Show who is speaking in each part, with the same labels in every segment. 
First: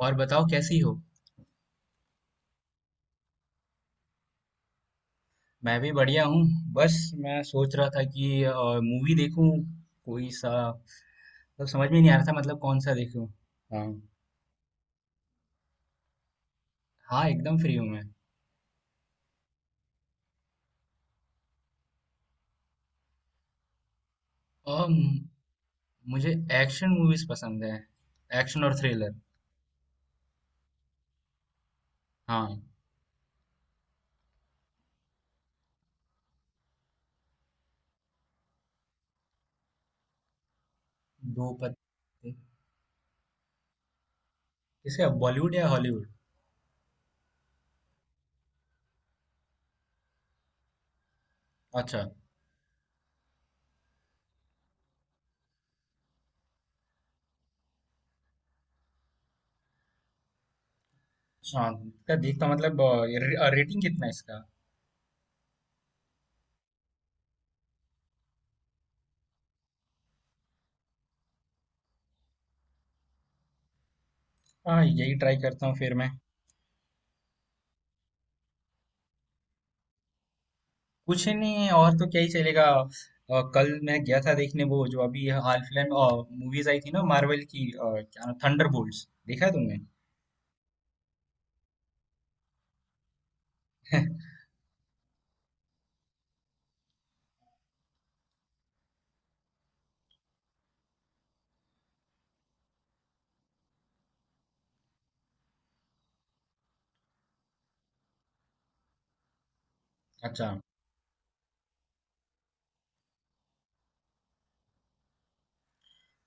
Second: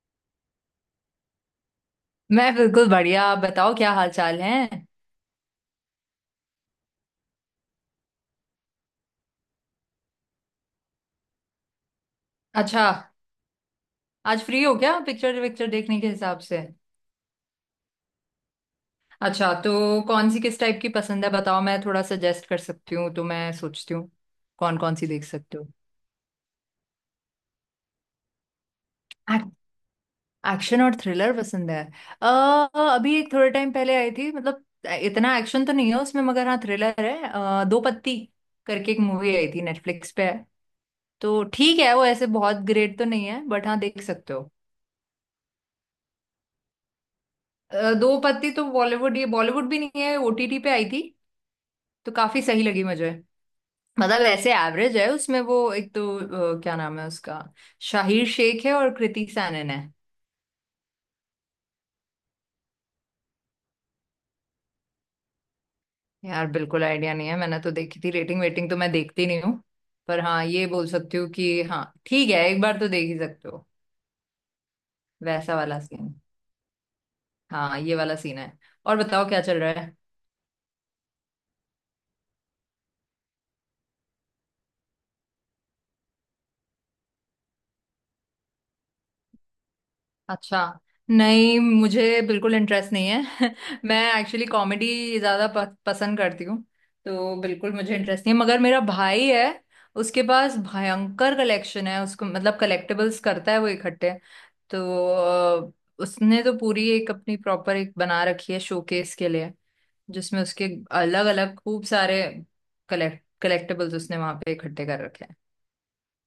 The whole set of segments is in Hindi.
Speaker 1: और बताओ कैसी हो?
Speaker 2: मैं बिल्कुल बढ़िया। आप बताओ क्या हाल चाल है।
Speaker 1: मैं भी बढ़िया हूँ। बस मैं सोच रहा था कि मूवी देखूँ कोई सा मतलब समझ में नहीं आ रहा था मतलब कौन
Speaker 2: अच्छा,
Speaker 1: सा देखूँ। हाँ,
Speaker 2: आज फ्री हो क्या पिक्चर विक्चर देखने के हिसाब से।
Speaker 1: हाँ एकदम फ्री हूँ मैं।
Speaker 2: अच्छा, तो कौन सी किस टाइप की पसंद है बताओ, मैं थोड़ा सजेस्ट कर सकती हूँ, तो मैं सोचती हूँ कौन
Speaker 1: और
Speaker 2: कौन सी देख
Speaker 1: म-
Speaker 2: सकते हो।
Speaker 1: मुझे एक्शन मूवीज पसंद है। एक्शन और थ्रिलर।
Speaker 2: एक्शन और थ्रिलर पसंद है। अ,
Speaker 1: हाँ,
Speaker 2: अभी एक थोड़े टाइम पहले आई थी, मतलब इतना एक्शन तो नहीं है उसमें मगर हाँ थ्रिलर है। दो पत्ती करके एक मूवी आई थी, नेटफ्लिक्स पे है। तो
Speaker 1: दो पर
Speaker 2: ठीक है, वो ऐसे बहुत ग्रेट तो नहीं है बट हाँ देख सकते हो।
Speaker 1: किसका, बॉलीवुड या हॉलीवुड?
Speaker 2: दो पत्ती तो बॉलीवुड, ये बॉलीवुड भी नहीं है, ओटीटी पे आई थी।
Speaker 1: अच्छा,
Speaker 2: तो काफी सही लगी मुझे। मतलब ऐसे एवरेज है, उसमें वो एक तो क्या नाम है उसका, शाहिर शेख है और कृति सैनन है।
Speaker 1: हाँ इसका देखता मतलब रेटिंग कितना है इसका?
Speaker 2: यार बिल्कुल आइडिया नहीं है, मैंने तो देखी थी, रेटिंग वेटिंग तो मैं देखती नहीं हूँ। पर हाँ, ये बोल सकती हूँ कि हाँ ठीक है एक बार तो देख ही सकते हो।
Speaker 1: हाँ, यही ट्राई
Speaker 2: वैसा
Speaker 1: करता हूँ
Speaker 2: वाला
Speaker 1: फिर मैं।
Speaker 2: सीन, हाँ ये वाला सीन है। और बताओ क्या चल रहा है।
Speaker 1: कुछ नहीं, और तो क्या ही चलेगा। कल मैं गया था देखने, वो जो अभी हाल फिलहाल में मूवीज आई थी ना मार्वल की, क्या नाम, थंडरबोल्ट्स, देखा है तुमने?
Speaker 2: अच्छा। नहीं, मुझे बिल्कुल इंटरेस्ट नहीं है। मैं एक्चुअली कॉमेडी ज्यादा पसंद करती हूँ। तो बिल्कुल मुझे इंटरेस्ट नहीं है, मगर मेरा भाई है। उसके पास भयंकर कलेक्शन है, उसको मतलब कलेक्टिबल्स करता है वो इकट्ठे। तो अ, उसने तो पूरी एक अपनी प्रॉपर एक बना रखी है शोकेस के लिए, जिसमें
Speaker 1: अच्छा,
Speaker 2: उसके अलग अलग खूब सारे कलेक्टिबल्स उसने वहां पे इकट्ठे कर रखे हैं।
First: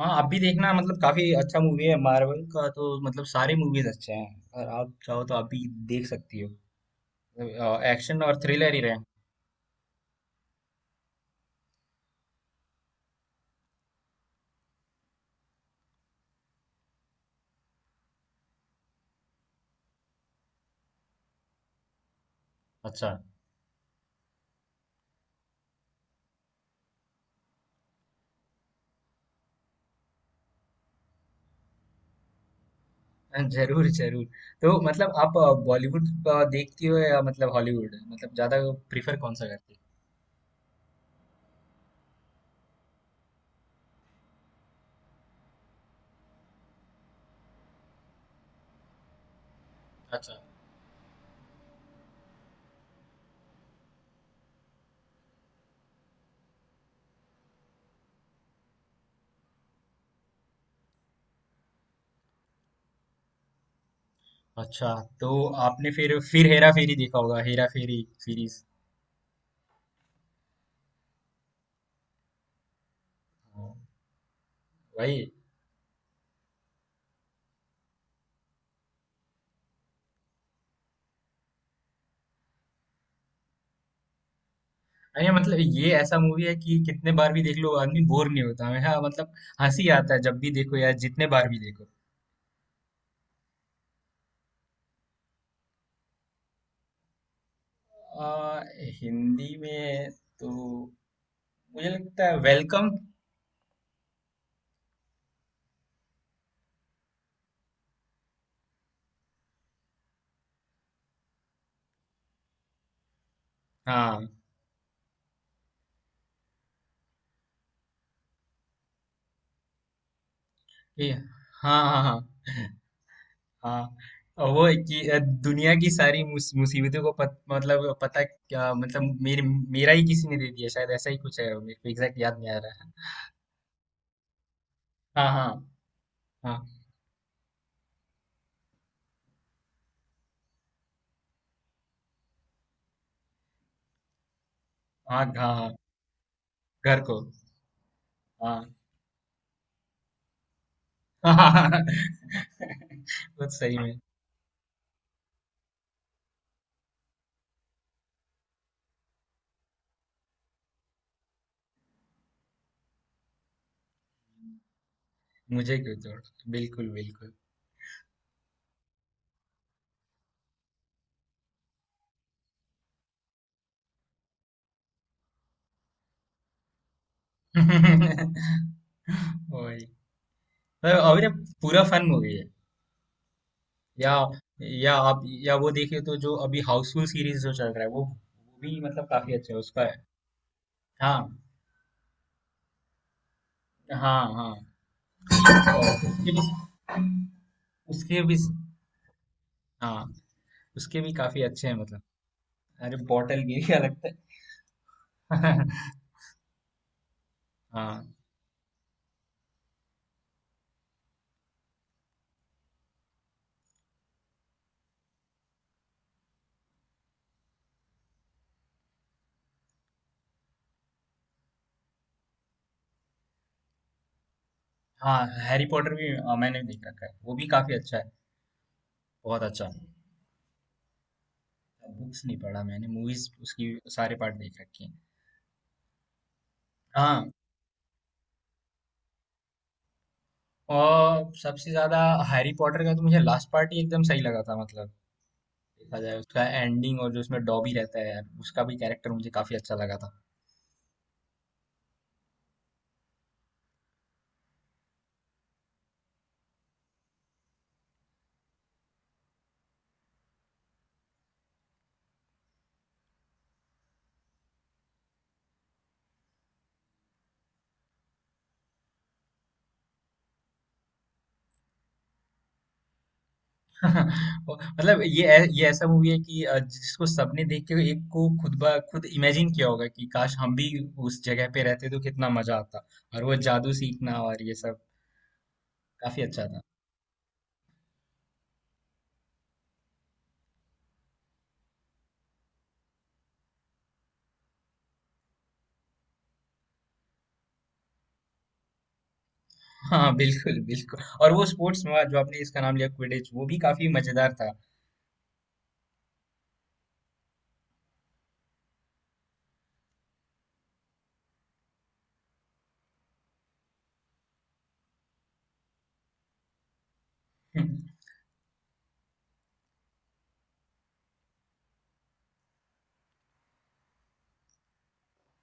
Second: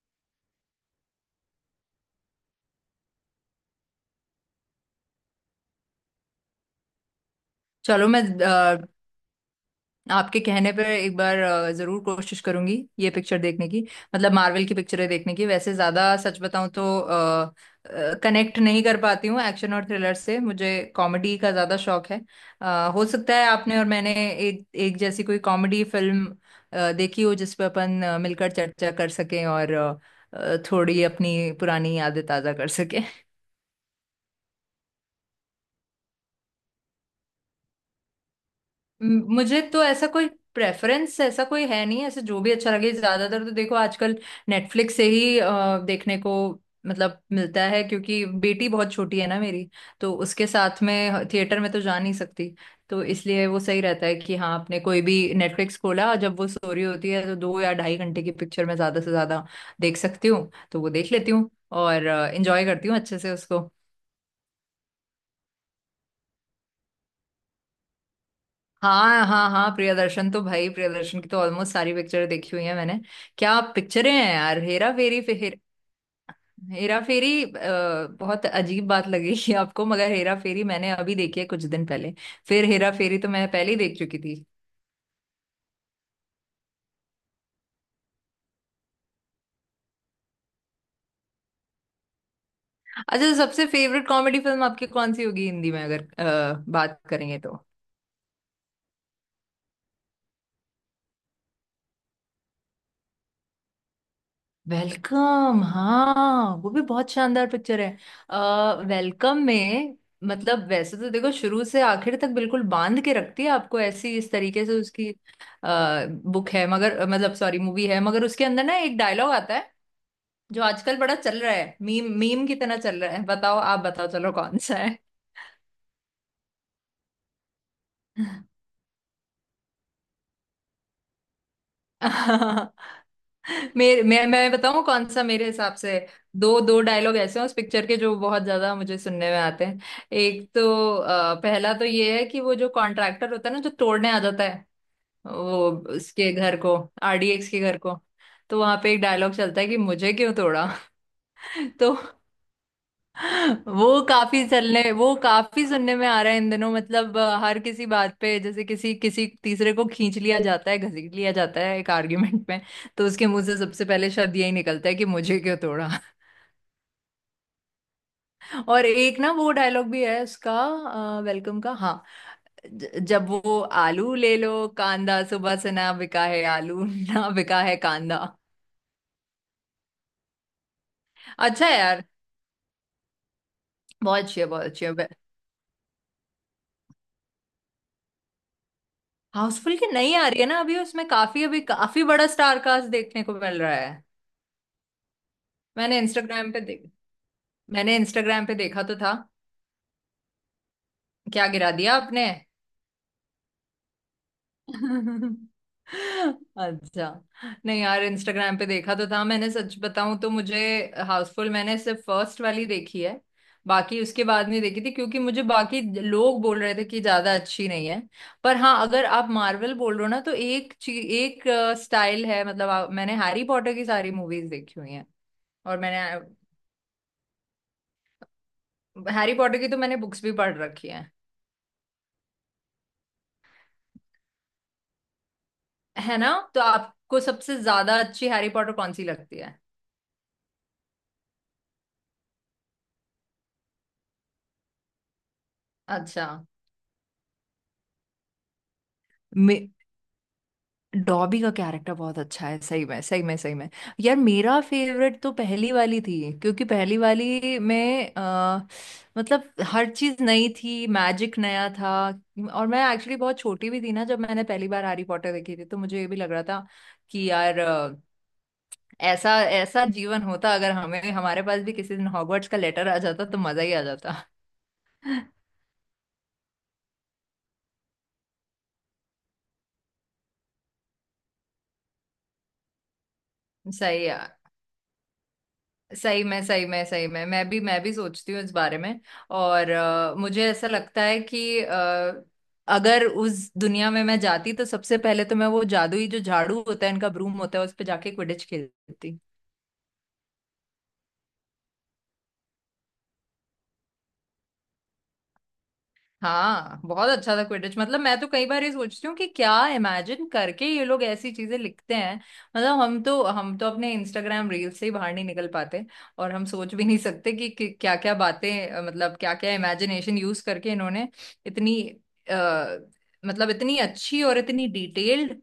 Speaker 1: हाँ आप भी देखना, मतलब काफी अच्छा मूवी है मार्वल का। तो मतलब सारे मूवीज अच्छे हैं और आप चाहो तो आप भी देख सकती हो।
Speaker 2: चलो
Speaker 1: एक्शन
Speaker 2: मैं
Speaker 1: और थ्रिलर ही रहे।
Speaker 2: आपके कहने पर एक बार जरूर कोशिश करूंगी ये पिक्चर देखने की, मतलब मार्वल की पिक्चरें देखने की। वैसे ज्यादा सच बताऊं तो कनेक्ट नहीं कर पाती हूँ एक्शन और थ्रिलर से, मुझे कॉमेडी का ज्यादा शौक है। हो
Speaker 1: अच्छा।
Speaker 2: सकता है आपने और मैंने एक एक जैसी कोई कॉमेडी फिल्म देखी हो जिस पर अपन मिलकर चर्चा कर सकें, और थोड़ी अपनी पुरानी यादें ताजा कर सकें।
Speaker 1: जरूर जरूर। तो मतलब आप बॉलीवुड देखती हो या मतलब हॉलीवुड, मतलब ज्यादा प्रीफर कौन सा
Speaker 2: मुझे
Speaker 1: करती
Speaker 2: तो
Speaker 1: हो?
Speaker 2: ऐसा कोई प्रेफरेंस ऐसा कोई है नहीं, ऐसे जो भी अच्छा लगे। ज्यादातर तो देखो आजकल नेटफ्लिक्स से ही देखने को मतलब मिलता है, क्योंकि बेटी बहुत छोटी है ना मेरी, तो
Speaker 1: अच्छा।
Speaker 2: उसके साथ में थिएटर में तो जा नहीं सकती। तो इसलिए वो सही रहता है कि हाँ, आपने कोई भी नेटफ्लिक्स खोला जब वो सो रही होती है, तो दो या ढाई घंटे की पिक्चर मैं ज्यादा से ज्यादा देख सकती हूँ तो वो देख लेती हूँ, और इंजॉय करती हूँ अच्छे से उसको।
Speaker 1: अच्छा, तो आपने फिर हेरा फेरी देखा होगा, हेरा फेरी सीरीज।
Speaker 2: हाँ हाँ हाँ, प्रियदर्शन तो भाई, प्रियदर्शन की तो ऑलमोस्ट सारी पिक्चर देखी हुई है मैंने। क्या पिक्चरें हैं यार, हेरा फेरी,
Speaker 1: भाई,
Speaker 2: फिर हेरा फेरी। बहुत अजीब बात लगेगी आपको, मगर हेरा फेरी मैंने अभी देखी है कुछ दिन पहले, फिर हेरा फेरी तो मैं पहले ही देख चुकी थी।
Speaker 1: अरे मतलब ये ऐसा मूवी है कि कितने बार भी देख लो आदमी बोर नहीं होता है। हाँ मतलब हंसी आता है जब भी देखो या जितने बार भी देखो।
Speaker 2: अच्छा, सबसे फेवरेट कॉमेडी फिल्म आपकी कौन सी होगी हिंदी में अगर बात करेंगे तो।
Speaker 1: आ, हिंदी में तो मुझे लगता है वेलकम।
Speaker 2: वेलकम, हाँ वो भी बहुत शानदार पिक्चर है। अ, वेलकम में मतलब वैसे तो देखो शुरू से आखिर तक बिल्कुल बांध के रखती है आपको, ऐसी
Speaker 1: हाँ,
Speaker 2: इस तरीके से उसकी बुक है, मगर मतलब सॉरी मूवी है, मगर उसके अंदर ना एक डायलॉग आता है जो आजकल
Speaker 1: ये।
Speaker 2: बड़ा चल रहा है,
Speaker 1: हाँ हाँ
Speaker 2: मीम
Speaker 1: हाँ।
Speaker 2: मीम की तरह चल रहा है। बताओ, आप
Speaker 1: हाँ,
Speaker 2: बताओ चलो
Speaker 1: और
Speaker 2: कौन
Speaker 1: वो
Speaker 2: सा
Speaker 1: कि दुनिया की सारी मुसीबतों को मतलब पता,
Speaker 2: है।
Speaker 1: क्या मतलब मेरे, मेरा ही किसी ने दे दिया शायद, ऐसा ही कुछ है। मेरे को एग्जैक्ट याद नहीं आ रहा है।
Speaker 2: मेरे मैं बताऊं कौन सा
Speaker 1: हाँ
Speaker 2: मेरे
Speaker 1: हाँ
Speaker 2: हिसाब से। दो
Speaker 1: हाँ।
Speaker 2: दो डायलॉग ऐसे हैं उस पिक्चर के जो बहुत ज्यादा मुझे सुनने में आते हैं। एक तो पहला तो ये है कि वो जो कॉन्ट्रैक्टर होता है ना जो तोड़ने आ जाता है,
Speaker 1: हाँ हाँ
Speaker 2: वो
Speaker 1: हाँ,
Speaker 2: उसके घर को,
Speaker 1: घर को।
Speaker 2: आरडीएक्स के घर को, तो
Speaker 1: हाँ।
Speaker 2: वहां पे एक डायलॉग चलता है कि मुझे क्यों तोड़ा। तो
Speaker 1: वो सही में।
Speaker 2: वो काफी चलने वो काफी सुनने में आ रहा है इन दिनों। मतलब हर किसी बात पे जैसे किसी किसी तीसरे को खींच लिया जाता है, घसीट लिया जाता है एक आर्ग्यूमेंट में, तो उसके मुंह से सबसे पहले शब्द यही निकलता है कि मुझे क्यों
Speaker 1: मुझे
Speaker 2: तोड़ा।
Speaker 1: क्यों छोड़। बिल्कुल बिल्कुल।
Speaker 2: और एक ना वो डायलॉग भी है उसका, वेलकम का, हाँ, जब वो आलू ले लो कांदा, सुबह से ना बिका है आलू ना बिका है कांदा।
Speaker 1: वही। तो अभी ये
Speaker 2: अच्छा है
Speaker 1: पूरा
Speaker 2: यार,
Speaker 1: फन मूवी है। या
Speaker 2: बहुत अच्छी है बहुत अच्छी है।
Speaker 1: या आप या वो देखे तो जो अभी हाउसफुल सीरीज जो चल रहा है, वो भी मतलब काफी अच्छा है,
Speaker 2: हाउसफुल
Speaker 1: उसका
Speaker 2: की
Speaker 1: है।
Speaker 2: नई आ रही है ना अभी, उसमें
Speaker 1: हाँ।
Speaker 2: काफी अभी काफी बड़ा स्टार कास्ट देखने को मिल रहा है।
Speaker 1: हाँ हाँ। और
Speaker 2: मैंने
Speaker 1: उसके भी,
Speaker 2: इंस्टाग्राम पे देख मैंने
Speaker 1: उसके भी,
Speaker 2: इंस्टाग्राम पे देखा तो था।
Speaker 1: हाँ उसके भी काफी
Speaker 2: क्या
Speaker 1: अच्छे
Speaker 2: गिरा
Speaker 1: हैं
Speaker 2: दिया
Speaker 1: मतलब।
Speaker 2: आपने।
Speaker 1: अरे, बॉटल गिर गया लगता है।
Speaker 2: अच्छा, नहीं यार
Speaker 1: हाँ।
Speaker 2: इंस्टाग्राम पे देखा तो था मैंने, सच बताऊं तो मुझे हाउसफुल मैंने सिर्फ फर्स्ट वाली देखी है, बाकी उसके बाद नहीं देखी थी क्योंकि मुझे बाकी लोग बोल रहे थे कि ज्यादा अच्छी नहीं है। पर हाँ, अगर आप मार्वल बोल रहे हो ना, तो एक स्टाइल है। मतलब मैंने हैरी पॉटर की सारी मूवीज देखी हुई हैं,
Speaker 1: हाँ, हैरी
Speaker 2: और
Speaker 1: पॉटर
Speaker 2: मैंने
Speaker 1: भी मैंने देख रखा है, वो भी काफी अच्छा है।
Speaker 2: हैरी
Speaker 1: बहुत
Speaker 2: पॉटर की
Speaker 1: अच्छा।
Speaker 2: तो मैंने बुक्स भी पढ़ रखी
Speaker 1: बुक्स नहीं पढ़ा मैंने, मूवीज उसकी सारे पार्ट देख रखे हैं।
Speaker 2: है ना। तो आपको
Speaker 1: हाँ,
Speaker 2: सबसे ज्यादा अच्छी हैरी पॉटर कौन सी लगती है।
Speaker 1: और सबसे ज्यादा हैरी पॉटर का तो मुझे लास्ट पार्ट ही एकदम सही लगा था। मतलब देखा जाए
Speaker 2: अच्छा,
Speaker 1: उसका एंडिंग, और जो उसमें डॉबी रहता है यार, उसका भी कैरेक्टर मुझे काफी
Speaker 2: मे
Speaker 1: अच्छा लगा था।
Speaker 2: डॉबी का कैरेक्टर बहुत अच्छा है, सही में सही में सही में। यार मेरा फेवरेट तो पहली वाली थी, क्योंकि पहली वाली में मतलब हर चीज नई थी, मैजिक नया था। और मैं एक्चुअली बहुत छोटी भी थी ना जब मैंने पहली बार हैरी पॉटर देखी थी, तो मुझे ये भी लग रहा था कि यार ऐसा ऐसा जीवन होता, अगर हमें हमारे पास भी किसी दिन हॉगवर्ट्स का लेटर आ जाता तो मजा ही आ जाता।
Speaker 1: मतलब ये ये ऐसा मूवी है कि जिसको सबने देख के एक को खुद ब खुद इमेजिन किया होगा कि काश हम भी उस जगह पे रहते तो कितना मजा आता, और वो जादू
Speaker 2: सही है,
Speaker 1: सीखना और ये सब। काफी
Speaker 2: सही में
Speaker 1: अच्छा था।
Speaker 2: सही में सही में, मैं भी सोचती हूँ इस बारे में। और मुझे ऐसा लगता है कि अगर उस दुनिया में मैं जाती तो सबसे पहले तो मैं वो जादुई जो झाड़ू होता है इनका, ब्रूम होता है, उस पे जाके क्विडिच खेलती।
Speaker 1: हाँ बिल्कुल बिल्कुल, और वो स्पोर्ट्स में जो आपने इसका नाम लिया क्विडिच, वो भी काफी मजेदार था।
Speaker 2: हाँ बहुत अच्छा था क्विडिच, मतलब मैं तो कई बार ये सोचती हूँ कि क्या इमेजिन करके ये लोग ऐसी चीजें लिखते हैं। मतलब हम तो अपने इंस्टाग्राम रील से ही बाहर नहीं निकल पाते, और हम सोच भी नहीं सकते कि क्या क्या बातें मतलब क्या क्या इमेजिनेशन यूज करके इन्होंने इतनी आ, मतलब इतनी अच्छी और इतनी डिटेल्ड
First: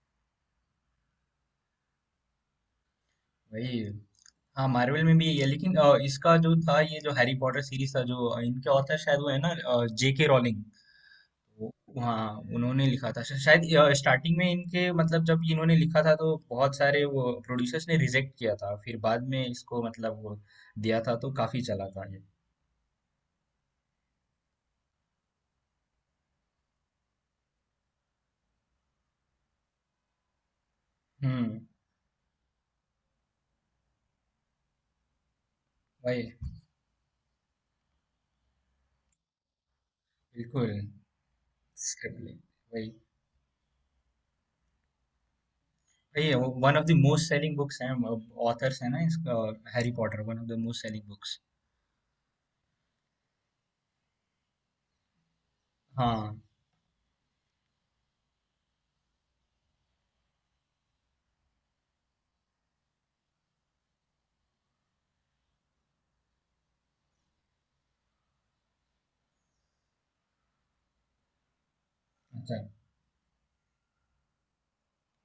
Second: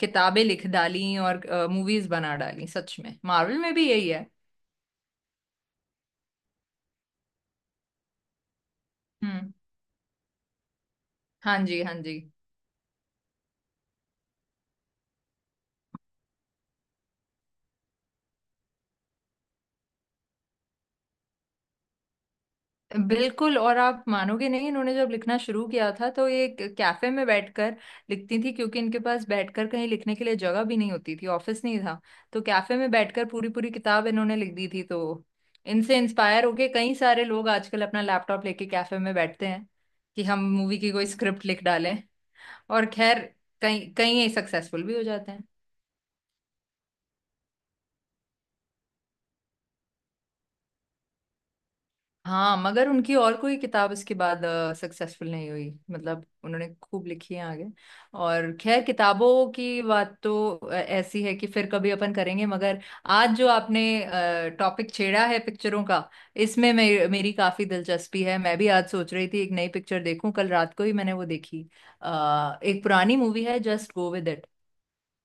Speaker 2: किताबें लिख डाली और मूवीज बना डाली। सच में मार्वल में
Speaker 1: वही।
Speaker 2: भी यही है।
Speaker 1: हाँ, मार्वल में भी यही है, लेकिन इसका जो था, ये जो हैरी पॉटर सीरीज था, जो इनके ऑथर शायद वो है
Speaker 2: हम्म।
Speaker 1: ना, जेके रॉलिंग।
Speaker 2: हाँ
Speaker 1: वो-,
Speaker 2: जी हाँ जी।
Speaker 1: हाँ उन्होंने लिखा था शायद स्टार्टिंग में इनके, मतलब जब इन्होंने लिखा था तो बहुत सारे वो प्रोड्यूसर्स ने रिजेक्ट किया था, फिर बाद में इसको मतलब वो दिया था, तो काफी चला था ये।
Speaker 2: बिल्कुल, और आप मानोगे नहीं, इन्होंने जब लिखना शुरू किया था तो ये एक कैफे में बैठकर लिखती थी, क्योंकि इनके पास बैठकर कहीं लिखने के लिए जगह भी नहीं होती थी,
Speaker 1: हम्म।
Speaker 2: ऑफिस नहीं था। तो कैफे में बैठकर पूरी पूरी किताब इन्होंने लिख दी थी। तो इनसे
Speaker 1: वही।
Speaker 2: इंस्पायर होके कई सारे लोग आजकल अपना लैपटॉप लेके कैफे में बैठते हैं कि हम
Speaker 1: बिल्कुल।
Speaker 2: मूवी की कोई स्क्रिप्ट लिख डालें,
Speaker 1: स्क्रिप्ट।
Speaker 2: और
Speaker 1: वही।
Speaker 2: खैर कई कई सक्सेसफुल भी हो जाते हैं।
Speaker 1: ये one of the most selling books हैं, ऑथर्स है ना इसका, Harry Potter one of the most selling books.
Speaker 2: हाँ, मगर उनकी और कोई किताब इसके बाद सक्सेसफुल नहीं हुई, मतलब
Speaker 1: हाँ।
Speaker 2: उन्होंने खूब लिखी है आगे। और खैर, किताबों की बात तो ऐसी है कि फिर कभी अपन करेंगे, मगर आज जो आपने टॉपिक छेड़ा है पिक्चरों का, इसमें मेरी काफी दिलचस्पी है। मैं भी आज सोच रही थी एक नई पिक्चर देखूं, कल रात को ही मैंने वो देखी।
Speaker 1: अच्छा,
Speaker 2: एक पुरानी मूवी है जस्ट गो विद इट।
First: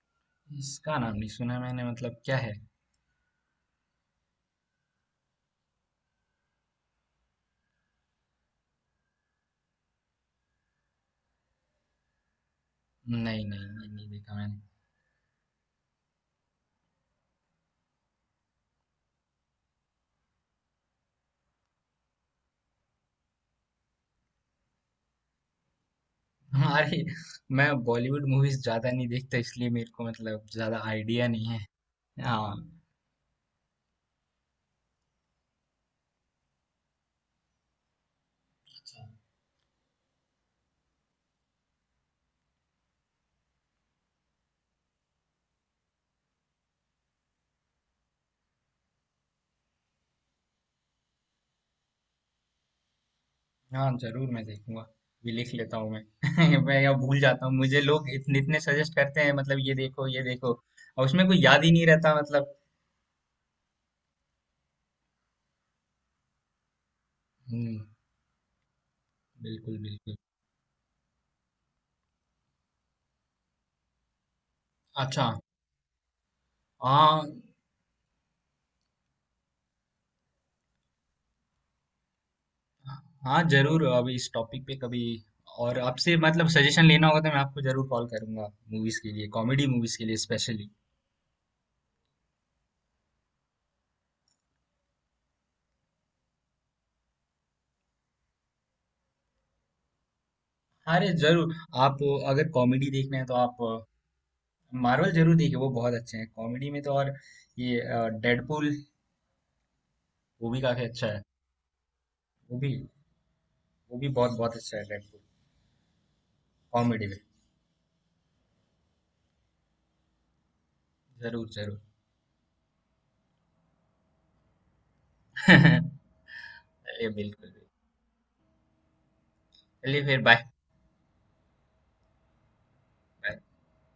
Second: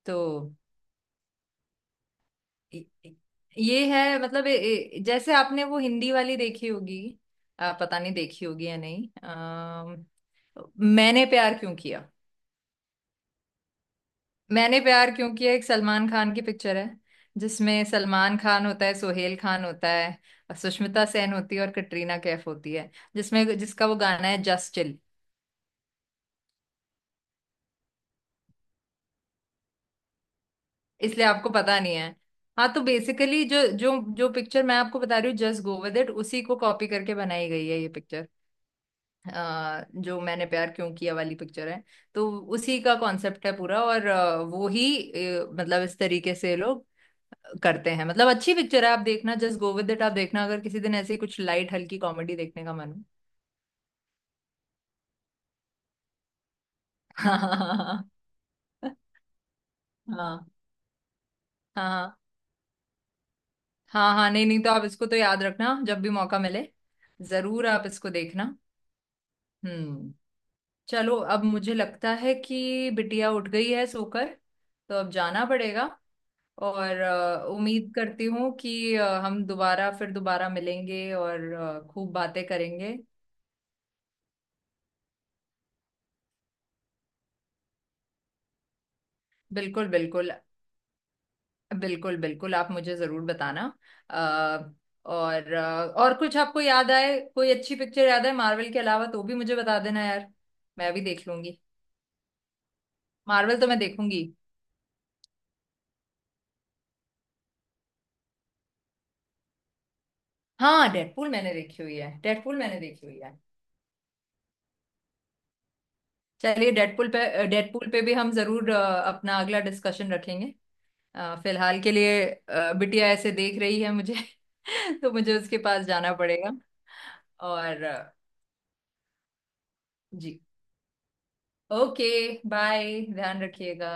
Speaker 2: तो
Speaker 1: इसका नाम नहीं सुना मैंने, मतलब क्या है?
Speaker 2: ये ये है मतलब जैसे आपने वो हिंदी वाली देखी होगी, पता नहीं देखी होगी या नहीं। मैंने प्यार क्यों किया।
Speaker 1: नहीं नहीं नहीं, नहीं देखा मैंने।
Speaker 2: मैंने प्यार क्यों किया एक सलमान खान की पिक्चर है, जिसमें सलमान खान होता है, सोहेल खान होता है, और सुष्मिता सेन होती है और कटरीना कैफ होती है, जिसमें जिसका वो गाना है जस्ट चिल।
Speaker 1: हमारे, मैं बॉलीवुड मूवीज ज्यादा नहीं देखता, इसलिए मेरे को मतलब ज्यादा
Speaker 2: इसलिए
Speaker 1: आइडिया नहीं
Speaker 2: आपको
Speaker 1: है।
Speaker 2: पता नहीं है।
Speaker 1: हाँ।
Speaker 2: हाँ, तो बेसिकली जो जो जो पिक्चर मैं आपको बता रही हूँ जस्ट गो विद इट, उसी को कॉपी करके बनाई गई है ये पिक्चर। जो मैंने प्यार क्यों किया वाली पिक्चर है, तो उसी का कॉन्सेप्ट है पूरा, और वो ही मतलब इस तरीके से लोग करते हैं। मतलब अच्छी पिक्चर है, आप देखना जस्ट गो विद इट, आप देखना अगर किसी दिन ऐसी कुछ लाइट हल्की कॉमेडी देखने का मन हो।
Speaker 1: हाँ जरूर, मैं देखूंगा, भी लिख लेता हूँ मैं। मैं यहाँ भूल जाता हूँ, मुझे
Speaker 2: हाँ।
Speaker 1: लोग इतने इतने सजेस्ट करते हैं मतलब ये देखो ये
Speaker 2: हाँ
Speaker 1: देखो, और उसमें कोई याद ही नहीं रहता
Speaker 2: हाँ।
Speaker 1: मतलब।
Speaker 2: हाँ नहीं नहीं, तो आप इसको तो याद रखना, जब भी मौका मिले जरूर
Speaker 1: हम्म।
Speaker 2: आप इसको देखना।
Speaker 1: बिल्कुल
Speaker 2: हम्म।
Speaker 1: बिल्कुल।
Speaker 2: चलो अब मुझे लगता है कि बिटिया उठ गई है सोकर, तो अब
Speaker 1: अच्छा।
Speaker 2: जाना पड़ेगा। और
Speaker 1: हाँ
Speaker 2: उम्मीद करती हूँ कि हम दोबारा फिर दोबारा मिलेंगे और खूब बातें करेंगे।
Speaker 1: हाँ जरूर, अब इस टॉपिक पे कभी और आपसे मतलब सजेशन लेना होगा तो मैं आपको जरूर कॉल करूंगा, मूवीज के लिए, कॉमेडी
Speaker 2: बिल्कुल
Speaker 1: मूवीज के लिए
Speaker 2: बिल्कुल।
Speaker 1: स्पेशली।
Speaker 2: बिल्कुल बिल्कुल, आप मुझे जरूर बताना। अ, और और कुछ आपको याद आए, कोई अच्छी पिक्चर याद आए मार्वल के अलावा, तो भी मुझे बता देना यार, मैं भी
Speaker 1: अरे
Speaker 2: देख
Speaker 1: जरूर,
Speaker 2: लूंगी।
Speaker 1: आप अगर कॉमेडी देखना है तो
Speaker 2: मार्वल
Speaker 1: आप
Speaker 2: तो मैं देखूंगी।
Speaker 1: मार्वल जरूर देखिए, वो बहुत अच्छे हैं कॉमेडी में तो, और ये डेडपूल, वो भी काफी
Speaker 2: हाँ
Speaker 1: अच्छा है।
Speaker 2: डेडपूल मैंने देखी हुई है,
Speaker 1: वो
Speaker 2: डेडपूल
Speaker 1: भी,
Speaker 2: मैंने देखी हुई है।
Speaker 1: वो भी बहुत बहुत अच्छा है डेडपूल,
Speaker 2: चलिए
Speaker 1: कॉमेडी
Speaker 2: डेडपूल
Speaker 1: में।
Speaker 2: पे, डेडपूल पे भी हम जरूर अपना अगला डिस्कशन रखेंगे।
Speaker 1: जरूर जरूर।
Speaker 2: फिलहाल के लिए बिटिया ऐसे देख रही है मुझे। तो मुझे उसके पास जाना
Speaker 1: चलिए,
Speaker 2: पड़ेगा।
Speaker 1: बिल्कुल बिल्कुल।
Speaker 2: और
Speaker 1: चलिए फिर,
Speaker 2: जी,
Speaker 1: बाय।
Speaker 2: Okay, bye,
Speaker 1: bye.
Speaker 2: ध्यान रखिएगा।